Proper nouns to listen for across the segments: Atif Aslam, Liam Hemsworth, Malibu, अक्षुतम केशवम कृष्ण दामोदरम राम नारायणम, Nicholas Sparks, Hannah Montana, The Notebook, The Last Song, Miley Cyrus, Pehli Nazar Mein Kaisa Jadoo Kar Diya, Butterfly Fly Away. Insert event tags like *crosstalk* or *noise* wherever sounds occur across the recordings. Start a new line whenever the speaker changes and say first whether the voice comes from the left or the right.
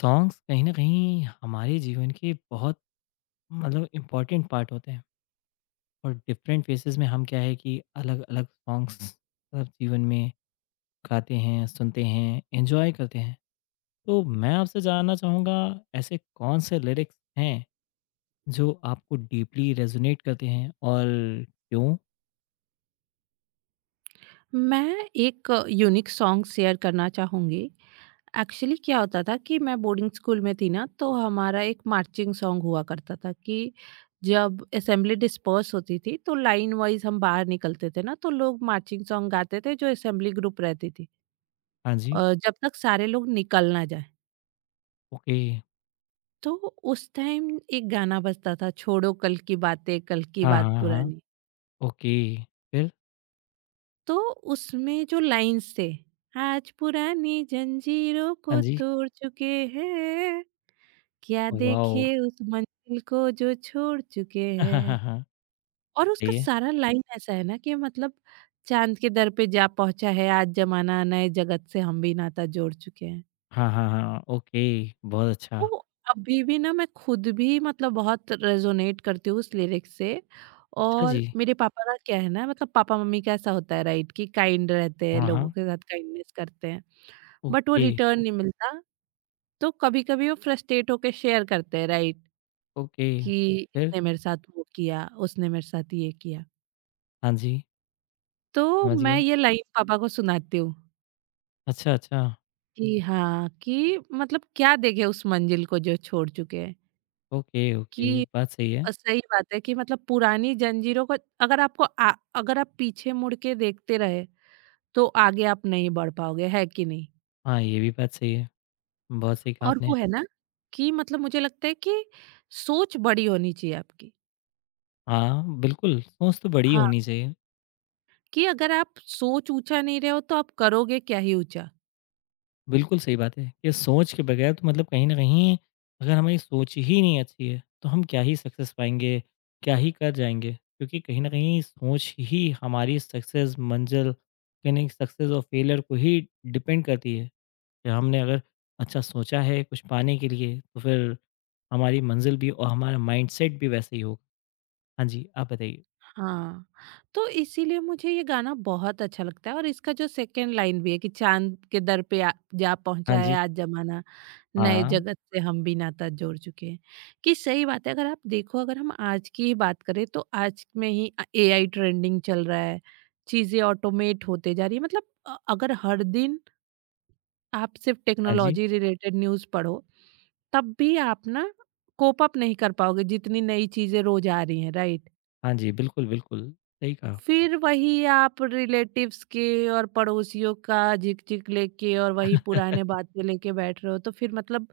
left: Songs कहीं न कहीं हमारे जीवन के बहुत मतलब important part होते हैं और डिफरेंट फेसेस में हम क्या है कि अलग-अलग सॉन्ग्स मतलब जीवन में गाते हैं, सुनते हैं, एन्जॉय करते हैं। तो मैं आपसे जानना चाहूँगा ऐसे कौन से लिरिक्स हैं जो आपको डीपली रेज़ोनेट करते हैं और क्यों?
right: मैं एक यूनिक सॉन्ग शेयर करना चाहूँगी। एक्चुअली क्या होता था कि मैं बोर्डिंग स्कूल में थी ना, तो हमारा एक मार्चिंग सॉन्ग हुआ करता था कि जब असेंबली डिस्पर्स होती थी तो लाइन वाइज हम बाहर निकलते थे, ना तो लोग मार्चिंग सॉन्ग गाते थे जो असेंबली ग्रुप रहती थी,
left: हाँ जी,
right: जब तक सारे लोग निकल ना जाए।
left: ओके।
right: तो उस टाइम एक गाना बजता था, छोड़ो कल की बातें, कल की
left: हाँ,
right: बात
left: हाँ, हाँ,
right: पुरानी।
left: ओके। फिर?
right: तो उसमें जो लाइन्स थे, आज पुरानी जंजीरों
left: हाँ
right: को
left: जी।
right: तोड़ चुके हैं, क्या
left: वॉव!
right: देखे उस मंजिल को जो छोड़ चुके हैं।
left: *laughs*
right: और उसका
left: सही है।
right: सारा लाइन ऐसा है ना कि मतलब, चाँद के दर पे जा पहुँचा है आज ज़माना, नए जगत से हम भी नाता जोड़ चुके हैं।
left: हाँ, हाँ, हाँ, ओके, बहुत अच्छा।
right: तो अभी भी ना मैं खुद भी मतलब बहुत रेज़ोनेट करती हूँ उस लिरिक्स से।
left: अच्छा जी।
right: और मेरे पापा का क्या है ना, मतलब पापा-मम्मी का ऐसा होता है राइट, कि काइंड रहते हैं,
left: हाँ,
right: लोगों
left: हाँ।
right: के साथ काइंडनेस करते हैं, बट वो
left: ओके,
right: रिटर्न नहीं मिलता। तो कभी-कभी वो फ्रस्ट्रेट होके शेयर करते हैं, राइट,
left: ओके।
right: कि
left: फिर?
right: इसने मेरे साथ वो किया, उसने मेरे साथ ये किया।
left: हाँ जी,
right: तो
left: समझ
right: मैं
left: गया।
right: ये लाइन पापा को सुनाती हूँ
left: अच्छा, अच्छा।
right: कि हाँ, कि मतलब, क्या देखे उस मंजिल को जो छोड़ चुके हैं,
left: ओके, ओके,
right: कि
left: बात सही है।
right: सही बात है कि मतलब, पुरानी जंजीरों को, अगर आपको आ अगर आप पीछे मुड़ के देखते रहे तो आगे आप नहीं बढ़ पाओगे, है कि नहीं?
left: हाँ, ये भी बात सही है। बहुत सही कहा
right: और
left: आपने।
right: वो है ना कि मतलब मुझे लगता है कि सोच बड़ी होनी चाहिए आपकी।
left: हाँ, बिल्कुल, सोच तो बड़ी होनी चाहिए।
right: कि अगर आप सोच ऊंचा नहीं रहे हो तो आप करोगे क्या ही ऊंचा।
left: बिल्कुल सही बात है कि सोच के बगैर तो मतलब कहीं न कहीं अगर हमारी सोच ही नहीं अच्छी है, तो हम क्या ही सक्सेस पाएँगे, क्या ही कर जाएँगे? क्योंकि कहीं न कहीं सोच ही हमारी सक्सेस, मंज़िल, कहीं न कहीं सक्सेस और फेलियर को ही डिपेंड करती है। फिर हमने अगर अच्छा सोचा है कुछ पाने के लिए तो फिर हमारी मंजिल भी और हमारा माइंडसेट भी वैसे ही होगा। हाँ जी, आप बताइए?
right: हाँ, तो इसीलिए मुझे ये गाना बहुत अच्छा लगता है, और इसका जो सेकंड लाइन भी है कि, चांद के दर पे आ, जा
left: हाँ
right: पहुंचा है
left: जी,
right: आज जमाना, नए
left: हाँ,
right: जगत से हम भी नाता जोड़ चुके हैं। कि सही बात है, अगर आप देखो, अगर हम आज की ही बात करें तो आज में ही एआई ट्रेंडिंग चल रहा है, चीजें ऑटोमेट होते जा रही है, मतलब अगर हर दिन आप सिर्फ
left: हाँ जी,
right: टेक्नोलॉजी रिलेटेड न्यूज़ पढ़ो, तब भी आप ना कोप अप नहीं कर पाओगे जितनी नई चीज़ें रोज़ आ रही हैं, राइट?
left: हाँ जी, बिल्कुल, बिल्कुल, सही कहा।
right: फिर वही आप रिलेटिव्स के और पड़ोसियों का झिक-झिक लेके और वही पुराने
left: *laughs*
right: बातें लेके बैठ रहे हो, तो फिर मतलब,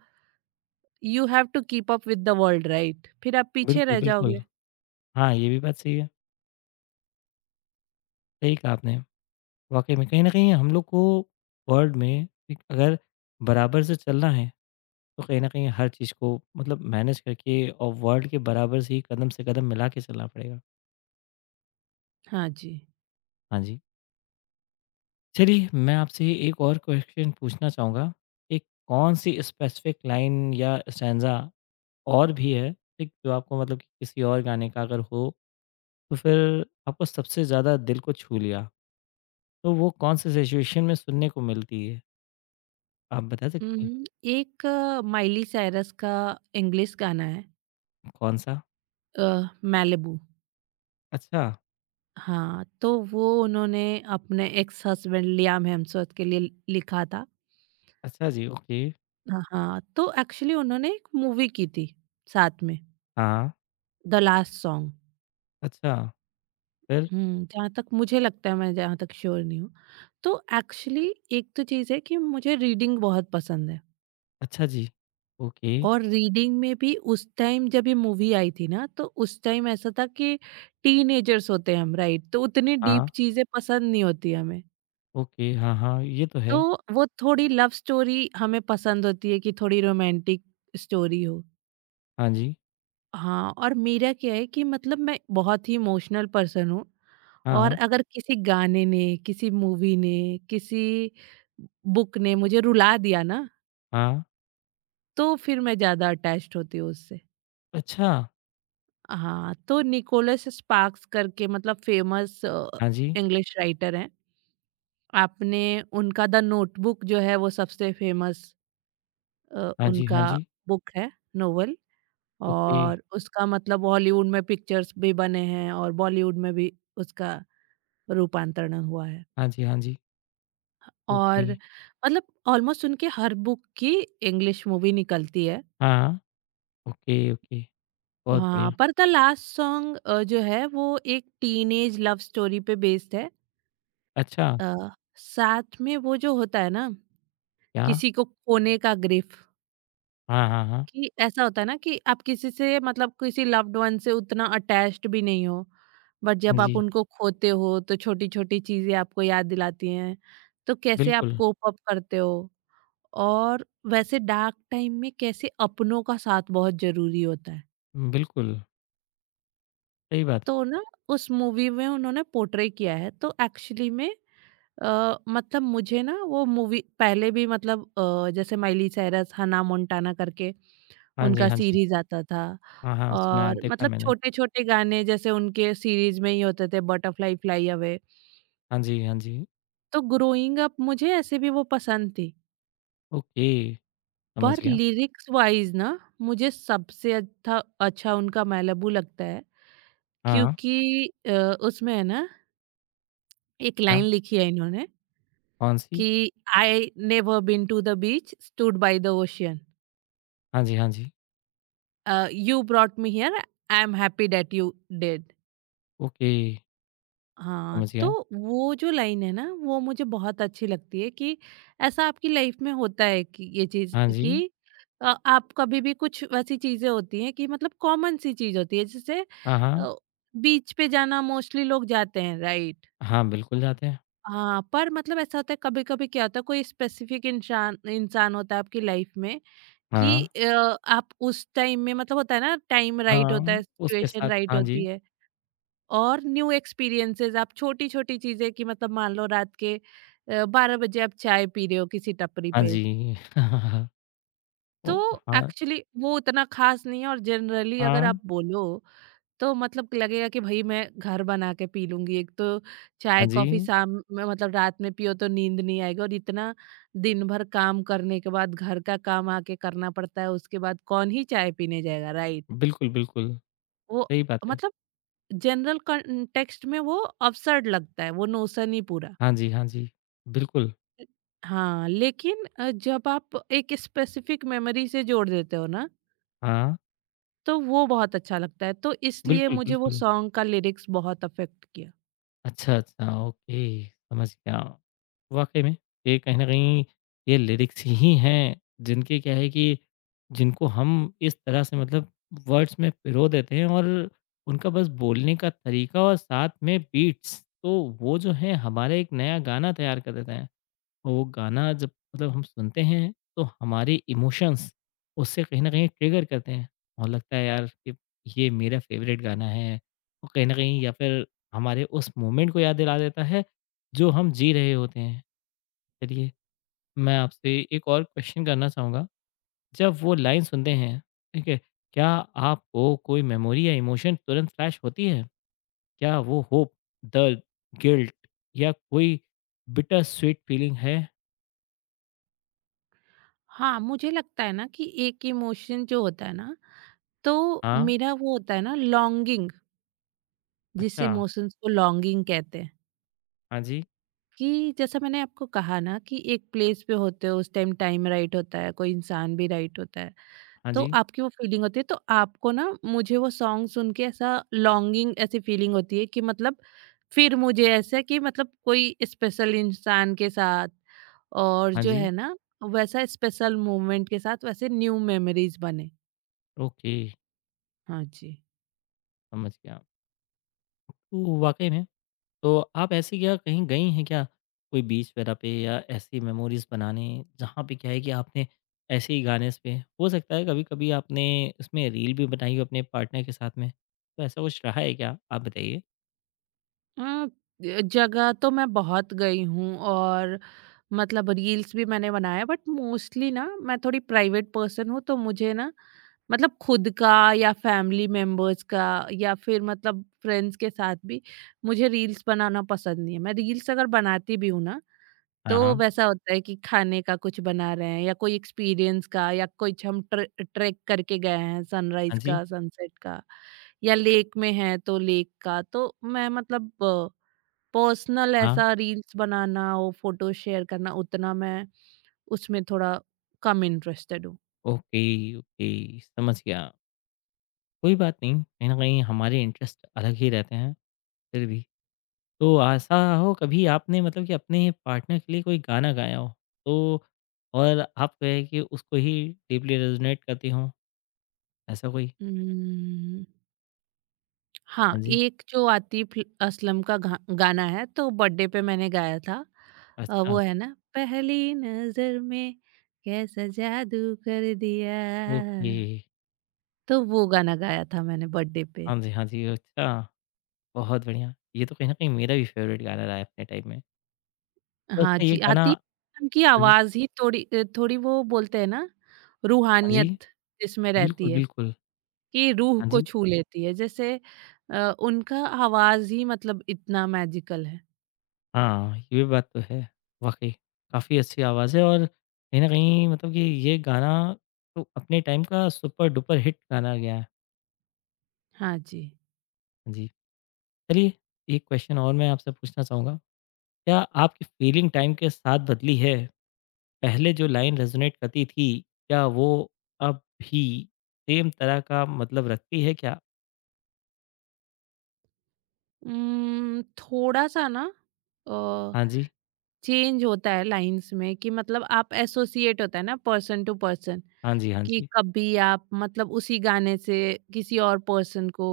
right: you have to keep up with the world, right? फिर आप पीछे
left: बिल्कुल,
right: रह
left: बिल्कुल।
right: जाओगे।
left: हाँ, ये भी बात सही है, सही कहा आपने। वाक़ई में कहीं न कहीं हम लोग को वर्ल्ड में एक अगर बराबर से चलना है तो कहीं न कहीं हर चीज़ को मतलब मैनेज करके और वर्ल्ड के बराबर से ही कदम से कदम मिला के चलना पड़ेगा।
right: हाँ जी।
left: हाँ जी। चलिए मैं आपसे एक और क्वेश्चन पूछना चाहूँगा कि कौन सी स्पेसिफिक लाइन या स्टैन्ज़ा और भी है, ठीक, जो आपको मतलब कि किसी और गाने का अगर हो, तो फिर आपको सबसे ज़्यादा दिल को छू लिया? तो वो कौन-से सिचुएशन में सुनने को मिलती है? आप बता सकती हैं
right: एक माइली साइरस का इंग्लिश गाना है,
left: कौन-सा?
right: अ, मैलिबू।
left: अच्छा,
right: हाँ, तो वो उन्होंने अपने एक्स हस्बैंड लियाम हेम्सवर्थ के लिए लिखा था।
left: अच्छा जी, ओके,
right: हाँ, हाँ, तो एक्चुअली उन्होंने एक मूवी की थी साथ में,
left: हाँ,
right: द लास्ट सॉन्ग।
left: अच्छा, फिर?
right: जहाँ तक मुझे लगता है, मैं जहाँ तक श्योर नहीं हूँ। तो एक्चुअली एक तो चीज़ है कि मुझे रीडिंग बहुत पसंद है,
left: अच्छा जी, ओके,
right: और रीडिंग में भी उस टाइम जब ये मूवी आई थी ना, तो उस टाइम ऐसा था कि टीनेजर्स होते हैं हम, राइट? तो उतनी
left: हाँ,
right: डीप चीज़ें पसंद नहीं होती हमें।
left: ओके, हाँ, हाँ, ये तो
right: तो
left: है।
right: वो थोड़ी लव स्टोरी हमें पसंद होती है कि थोड़ी रोमांटिक स्टोरी हो।
left: हाँ जी,
right: हाँ, और मेरा क्या है कि मतलब मैं बहुत ही इमोशनल पर्सन हूँ, और
left: हाँ,
right: अगर किसी गाने ने, किसी मूवी ने, किसी बुक ने मुझे रुला दिया ना,
left: हाँ,
right: तो फिर मैं ज़्यादा अटैच्ड होती हूँ उससे।
left: अच्छा,
right: हाँ, तो निकोलस स्पार्क्स करके मतलब फ़ेमस
left: हाँ जी,
right: इंग्लिश राइटर हैं। आपने उनका द नोटबुक जो है वो सबसे फ़ेमस
left: हाँ जी, हाँ
right: उनका
left: जी।
right: बुक है, नोवेल।
left: ओके।
right: और उसका मतलब हॉलीवुड में पिक्चर्स भी बने हैं, और बॉलीवुड में भी उसका रूपांतरण हुआ है।
left: हाँ जी, हाँ जी। ओके।
right: और मतलब ऑलमोस्ट उनके हर बुक की इंग्लिश मूवी निकलती है।
left: हाँ। Okay, okay. बहुत
right: हाँ,
left: बढ़िया।
right: पर द लास्ट सॉन्ग जो है वो एक टीनेज लव स्टोरी पे बेस्ड है।
left: अच्छा,
right: अ, साथ में वो जो होता है ना,
left: क्या?
right: किसी को खोने का ग्रिफ,
left: हाँ, हाँ, हाँ।
right: कि ऐसा होता है ना कि आप किसी से मतलब किसी लव्ड वन से उतना अटैच्ड भी नहीं हो, बट
left: हाँ
right: जब आप
left: जी,
right: उनको खोते हो तो छोटी छोटी चीजें आपको याद दिलाती हैं, तो कैसे आप
left: बिल्कुल,
right: कोप अप करते हो, और वैसे डार्क टाइम में कैसे अपनों का साथ बहुत जरूरी होता है।
left: बिल्कुल, सही बात है।
right: तो ना उस मूवी में उन्होंने पोर्ट्रे किया है, तो एक्चुअली में मतलब मुझे ना वो मूवी पहले भी मतलब जैसे माइली साइरस हना मोंटाना करके
left: हाँ जी,
right: उनका
left: हाँ जी।
right: सीरीज़ आता था,
left: हाँ, हाँ, सुना है,
right: और
left: देखा
right: मतलब
left: मैंने।
right: छोटे-छोटे गाने जैसे उनके सीरीज़ में ही होते थे, बटरफ्लाई फ्लाई अवे।
left: हाँ जी, हाँ जी।
right: तो ग्रोइंग अप मुझे ऐसे भी वो पसंद थी।
left: ओके, समझ
right: पर
left: गया।
right: लिरिक्स वाइज़ ना मुझे सबसे अच्छा अच्छा उनका मैलाबू लगता है,
left: हाँ,
right: क्योंकि अ, उसमें है ना, एक
left: क्या?
right: लाइन लिखी है इन्होंने
left: कौन-सी?
right: कि, I never been to the beach, stood by the ocean.
left: हाँ जी, हाँ जी।
right: You brought me here, I am happy that you did.
left: Okay,
right: हाँ,
left: समझ
right: तो
left: गया।
right: वो जो लाइन है ना वो मुझे बहुत अच्छी लगती है, कि ऐसा आपकी लाइफ में होता है कि ये चीज,
left: हाँ जी।
right: कि आप कभी भी, कुछ वैसी चीजें होती हैं कि मतलब कॉमन सी चीज होती है, जैसे
left: हाँ, हाँ।
right: अ, बीच पे जाना मोस्टली लोग जाते हैं, राइट?
left: हाँ, बिल्कुल जाते हैं।
right: हाँ, पर मतलब ऐसा होता है, कभी कभी क्या होता है, कोई स्पेसिफिक इंसान इंसान होता है आपकी लाइफ में, कि
left: हाँ,
right: आप उस टाइम में, मतलब होता है ना, टाइम राइट होता
left: हाँ,
right: है,
left: उसके
right: सिचुएशन
left: साथ
right: राइट
left: हाँ
right: होती
left: जी,
right: है, और न्यू एक्सपीरियंसेस, आप छोटी-छोटी चीजें, कि मतलब मान लो रात के 12 बजे आप चाय पी रहे हो किसी टपरी
left: हाँ
right: पे,
left: जी। *laughs*
right: तो
left: ओ हाँ,
right: एक्चुअली वो उतना खास नहीं है, और जनरली अगर
left: हाँ,
right: आप बोलो तो मतलब लगेगा कि भई मैं घर बना के पी लूँगी। एक तो
left: हाँ
right: चाय-कॉफ़ी
left: जी।
right: शाम में मतलब रात में पियो तो नींद नहीं आएगी, और इतना दिन भर काम करने के बाद घर का काम आके करना पड़ता है, उसके बाद कौन ही चाय पीने जाएगा, राइट?
left: बिल्कुल, बिल्कुल।
right: वो
left: सही बात है।
right: मतलब, जनरल कॉन्टेक्स्ट में वो अब्सर्ड लगता है, वो नोशन ही पूरा।
left: हाँ जी, हाँ जी। बिल्कुल,
right: हाँ, लेकिन जब आप एक स्पेसिफिक मेमोरी से जोड़ देते हो ना,
left: हाँ।
right: तो वो बहुत अच्छा लगता है। तो इसलिए
left: बिल्कुल,
right: मुझे वो
left: बिल्कुल।
right: सॉन्ग का लिरिक्स बहुत अफेक्ट किया।
left: अच्छा, अच्छा, ओके, समझ गया। वाक़ई में ये कहीं न कहीं ये लिरिक्स ही हैं, जिनके क्या है कि जिनको हम इस तरह से मतलब वर्ड्स में पिरो देते हैं और उनका बस बोलने का तरीका और साथ में बीट्स, तो वो जो है हमारा एक नया गाना तैयार कर देते हैं। वो गाना जब मतलब हम सुनते हैं तो हमारे इमोशंस उससे कहीं न कहीं ट्रिगर करते हैं और लगता है यार कि ये मेरा फेवरेट गाना है और कहीं न कहीं या फिर हमारे उस मोमेंट को याद दिला देता है जो हम जी रहे होते हैं। चलिए मैं आपसे एक और क्वेश्चन करना चाहूँगा, जब वो लाइन सुनते हैं, ठीक है, क्या आपको कोई मेमोरी या इमोशन तुरंत फ्लैश होती है? क्या वो होप, दर्द, गिल्ट या कोई बिटर स्वीट फीलिंग है?
right: हाँ, मुझे लगता है ना कि एक इमोशन जो होता है ना, तो
left: हाँ,
right: मेरा वो होता है ना, लॉन्गिंग, जिस
left: अच्छा।
right: इमोशंस को लॉन्गिंग कहते हैं।
left: हाँ जी,
right: कि जैसा मैंने आपको कहा ना कि एक प्लेस पे होते हो, उस टाइम टाइम राइट होता है, कोई इंसान भी राइट होता है।
left: हाँ
right: तो
left: जी,
right: आपकी वो फीलिंग होती है, तो आपको ना, मुझे वो सॉन्ग सुन के ऐसा लॉन्गिंग, ऐसी फीलिंग होती है कि मतलब, फिर मुझे ऐसा कि मतलब कोई स्पेशल इंसान के साथ, और
left: हाँ
right: जो
left: जी।
right: है ना वैसा स्पेशल मोमेंट के साथ, वैसे न्यू मेमोरीज बने।
left: ओके,
right: हाँ जी।
left: समझ गया। तो वाक़ई में तो आप ऐसी क्या कहीं गई हैं क्या? कोई बीच वगैरह पे या ऐसी मेमोरीज़ बनाने जहाँ पे क्या है कि आपने ऐसे ही गाने पे हो सकता है कभी-कभी आपने इसमें रील भी बनाई हो अपने पार्टनर के साथ में, तो ऐसा कुछ रहा है क्या? आप बताइए।
right: अ, जगह तो मैं बहुत गई हूँ, और मतलब रील्स भी मैंने बनाया, बट मोस्टली ना मैं थोड़ी प्राइवेट पर्सन हूँ, तो मुझे ना मतलब खुद का, या फैमिली मेंबर्स का, या फिर मतलब फ्रेंड्स के साथ भी मुझे रील्स बनाना पसंद नहीं है। मैं रील्स अगर बनाती भी हूँ ना,
left: हाँ,
right: तो
left: हाँ।
right: वैसा होता है कि खाने का कुछ बना रहे हैं, या कोई एक्सपीरियंस का, या कुछ हम ट्रैक करके गए हैं
left: हाँ
right: सनराइज़
left: जी,
right: का, सनसेट का, या लेक में हैं तो लेक का। तो मैं मतलब, पर्सनल
left: हाँ।
right: ऐसा रील्स बनाना और फ़ोटो शेयर करना, उतना मैं उसमें थोड़ा कम इंटरेस्टेड हूँ।
left: ओके, ओके, समझ गया। कोई बात नहीं, कहीं न कहीं हमारे इंटरेस्ट अलग ही रहते हैं, फिर भी। तो ऐसा हो कभी आपने मतलब कि अपने पार्टनर के लिए कोई गाना गाया हो तो और आप कहे कि उसको ही डीपली रेजोनेट करती हो ऐसा कोई?
right: हुँ। हाँ,
left: हाँ जी।
right: एक जो आतिफ असलम का गा गाना है, तो बर्थडे पे मैंने गाया था।
left: अच्छा,
right: वो है ना, पहली नज़र में कैसा जादू कर दिया।
left: ओके।
right: तो वो गाना गाया था मैंने बर्थडे पे।
left: हाँ जी, हाँ जी। अच्छा, बहुत बढ़िया। ये तो कहीं न कहीं मेरा भी फेवरेट गाना रहा है अपने टाइम में। तो
right: हाँ
left: अच्छा ये
right: जी,
left: गाना
right: आतिफ
left: हाँ
right: असलम की
left: जी,
right: आवाज़ ही थोड़ी थोड़ी, वो बोलते हैं ना,
left: हाँ जी।
right: रूहानियत जिसमें रहती
left: बिल्कुल,
right: है,
left: बिल्कुल।
right: कि रूह
left: हाँ
right: को
left: जी।
right: छू लेती है। जैसे उनका आवाज़ ही मतलब इतना मैजिकल है।
left: हाँ, ये बात तो है। वाक़ई काफ़ी अच्छी आवाज़ है और कहीं न कहीं मतलब कि ये गाना तो अपने टाइम का सुपर-डुपर हिट गाना गया है।
right: हाँ जी।
left: हाँ जी। चलिए एक क्वेश्चन और मैं आपसे पूछना चाहूँगा। क्या आपकी फीलिंग टाइम के साथ बदली है? पहले जो लाइन रेज़ोनेट करती थी, क्या वो अब भी सेम तरह का मतलब रखती है क्या?
right: थोड़ा सा ना अ,
left: हाँ जी,
right: चेंज होता है लाइन्स में, कि मतलब आप एसोसिएट होता है ना पर्सन टू पर्सन,
left: हाँ जी, हाँ
right: कि
left: जी,
right: कभी आप मतलब उसी गाने से किसी और पर्सन को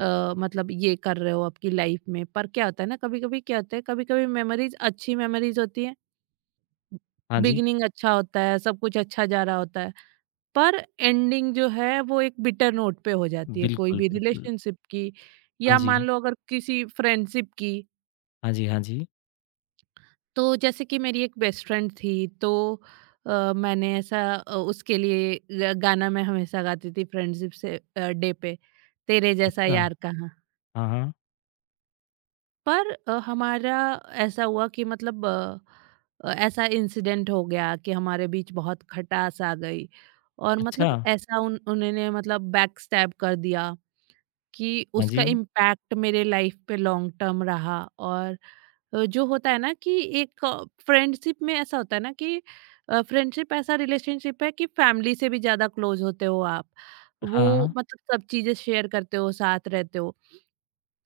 right: मतलब ये कर रहे हो आपकी लाइफ में, पर क्या होता है ना, कभी कभी क्या होता है, कभी कभी मेमोरीज, अच्छी मेमोरीज होती है,
left: हाँ जी।
right: बिगिनिंग अच्छा होता है, सब कुछ अच्छा जा रहा होता है, पर एंडिंग जो है वो एक बिटर नोट पे हो जाती है कोई
left: बिल्कुल,
right: भी
left: बिल्कुल।
right: रिलेशनशिप की,
left: हाँ
right: या
left: जी,
right: मान लो अगर किसी फ्रेंडशिप की।
left: हाँ जी, हाँ जी।
right: तो जैसे कि मेरी एक बेस्ट फ्रेंड थी, तो मैंने ऐसा उसके लिए गाना मैं हमेशा गाती थी फ्रेंडशिप से डे पे, तेरे जैसा
left: अच्छा,
right: यार कहाँ।
left: हाँ, हाँ।
right: पर हमारा ऐसा हुआ कि मतलब ऐसा इंसिडेंट हो गया कि हमारे बीच बहुत खटास आ गई, और
left: अच्छा,
right: मतलब ऐसा, उन उन्होंने मतलब बैक स्टैब कर दिया, कि
left: हाँ जी,
right: उसका इम्पैक्ट मेरे लाइफ पे लॉन्ग टर्म रहा। और जो होता है ना, कि एक फ्रेंडशिप में ऐसा होता है ना, कि फ्रेंडशिप ऐसा रिलेशनशिप है कि फैमिली से भी ज़्यादा क्लोज होते हो आप। वो
left: हाँ,
right: मतलब सब चीज़ें शेयर करते हो, साथ रहते हो।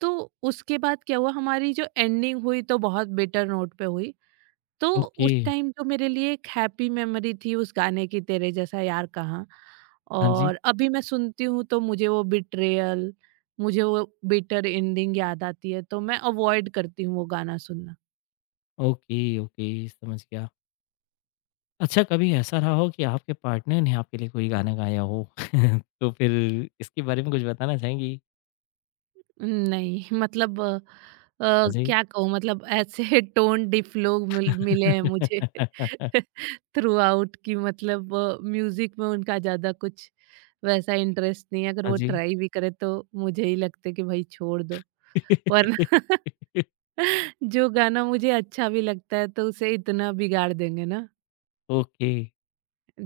right: तो उसके बाद क्या हुआ, हमारी जो एंडिंग हुई तो बहुत बेटर नोट पे हुई। तो
left: ओके।
right: उस टाइम जो मेरे लिए एक हैप्पी मेमोरी थी उस गाने की, तेरे जैसा यार कहाँ,
left: हाँ जी,
right: और अभी मैं सुनती हूँ तो मुझे वो बिट्रेयल, मुझे वो बिटर एंडिंग याद आती है, तो मैं अवॉइड करती हूँ वो गाना सुनना।
left: ओके, ओके समझ गया। अच्छा, कभी ऐसा रहा हो कि आपके पार्टनर ने आपके लिए कोई गाना गाया हो? *laughs* तो फिर इसके बारे में कुछ बताना चाहेंगी?
right: नहीं, *laughs* मतलब
left: हाँ जी।
right: क्या कहूँ, मतलब ऐसे *laughs* टोन डिफ लोग मिले हैं मुझे।
left: *laughs*
right: *laughs* थ्रू आउट की, मतलब म्यूजिक में उनका ज्यादा कुछ वैसा इंटरेस्ट नहीं है, अगर
left: हाँ
right: वो
left: जी।
right: ट्राई भी करे तो मुझे ही लगता है कि भाई छोड़ दो, वरना *laughs*
left: *laughs*
right: जो गाना मुझे अच्छा भी लगता है तो उसे इतना बिगाड़ देंगे ना।
left: ओके।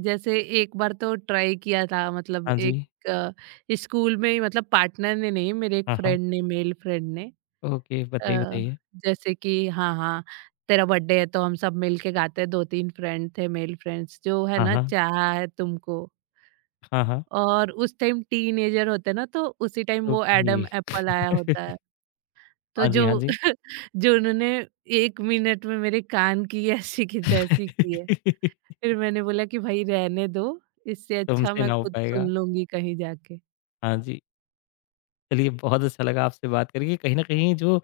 right: जैसे एक बार तो ट्राई किया था, मतलब
left: हाँ जी।
right: एक स्कूल में ही, मतलब पार्टनर ने नहीं, मेरे एक
left: हाँ, हाँ।
right: फ्रेंड ने, मेल फ्रेंड ने,
left: ओके,
right: अ,
left: बताइए, बताइए।
right: जैसे कि, हाँ हाँ तेरा बर्थडे है तो हम सब मिल के गाते हैं, दो तीन फ्रेंड थे मेल फ्रेंड्स जो है
left: हाँ,
right: ना,
left: हाँ।
right: चाहा है तुमको,
left: हाँ, हाँ।
right: और उस टाइम टीनेजर होते ना, तो उसी टाइम वो
left: ओके।
right: एडम एप्पल आया होता है,
left: *laughs*
right: तो
left: हाँ जी, हाँ
right: जो
left: जी।
right: *laughs* जो उन्होंने 1 मिनट में मेरे कान की *laughs* ऐसी की तैसी की है।
left: *laughs*
right: फिर मैंने बोला कि भाई रहने दो, इससे अच्छा
left: तुमसे
right: मैं
left: ना हो
right: खुद सुन
left: पाएगा।
right: लूँगी कहीं जाके।
left: हाँ जी। चलिए बहुत अच्छा लगा आपसे बात करके। कहीं न कहीं जो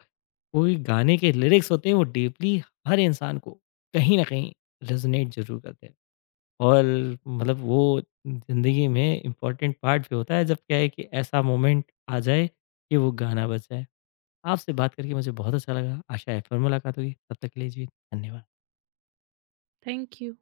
left: कोई गाने के लिरिक्स होते हैं वो डीपली हर इंसान को कहीं न कहीं रेज़ोनेट ज़रूर करते हैं। और मतलब वो ज़िंदगी में इम्पोर्टेंट पार्ट भी होता है जब क्या है कि ऐसा मोमेंट आ जाए कि वो गाना बज जाए। आपसे बात करके मुझे बहुत अच्छा लगा। आशा है फिर मुलाकात होगी। तब तक के लिए जी धन्यवाद।
right: Thank you.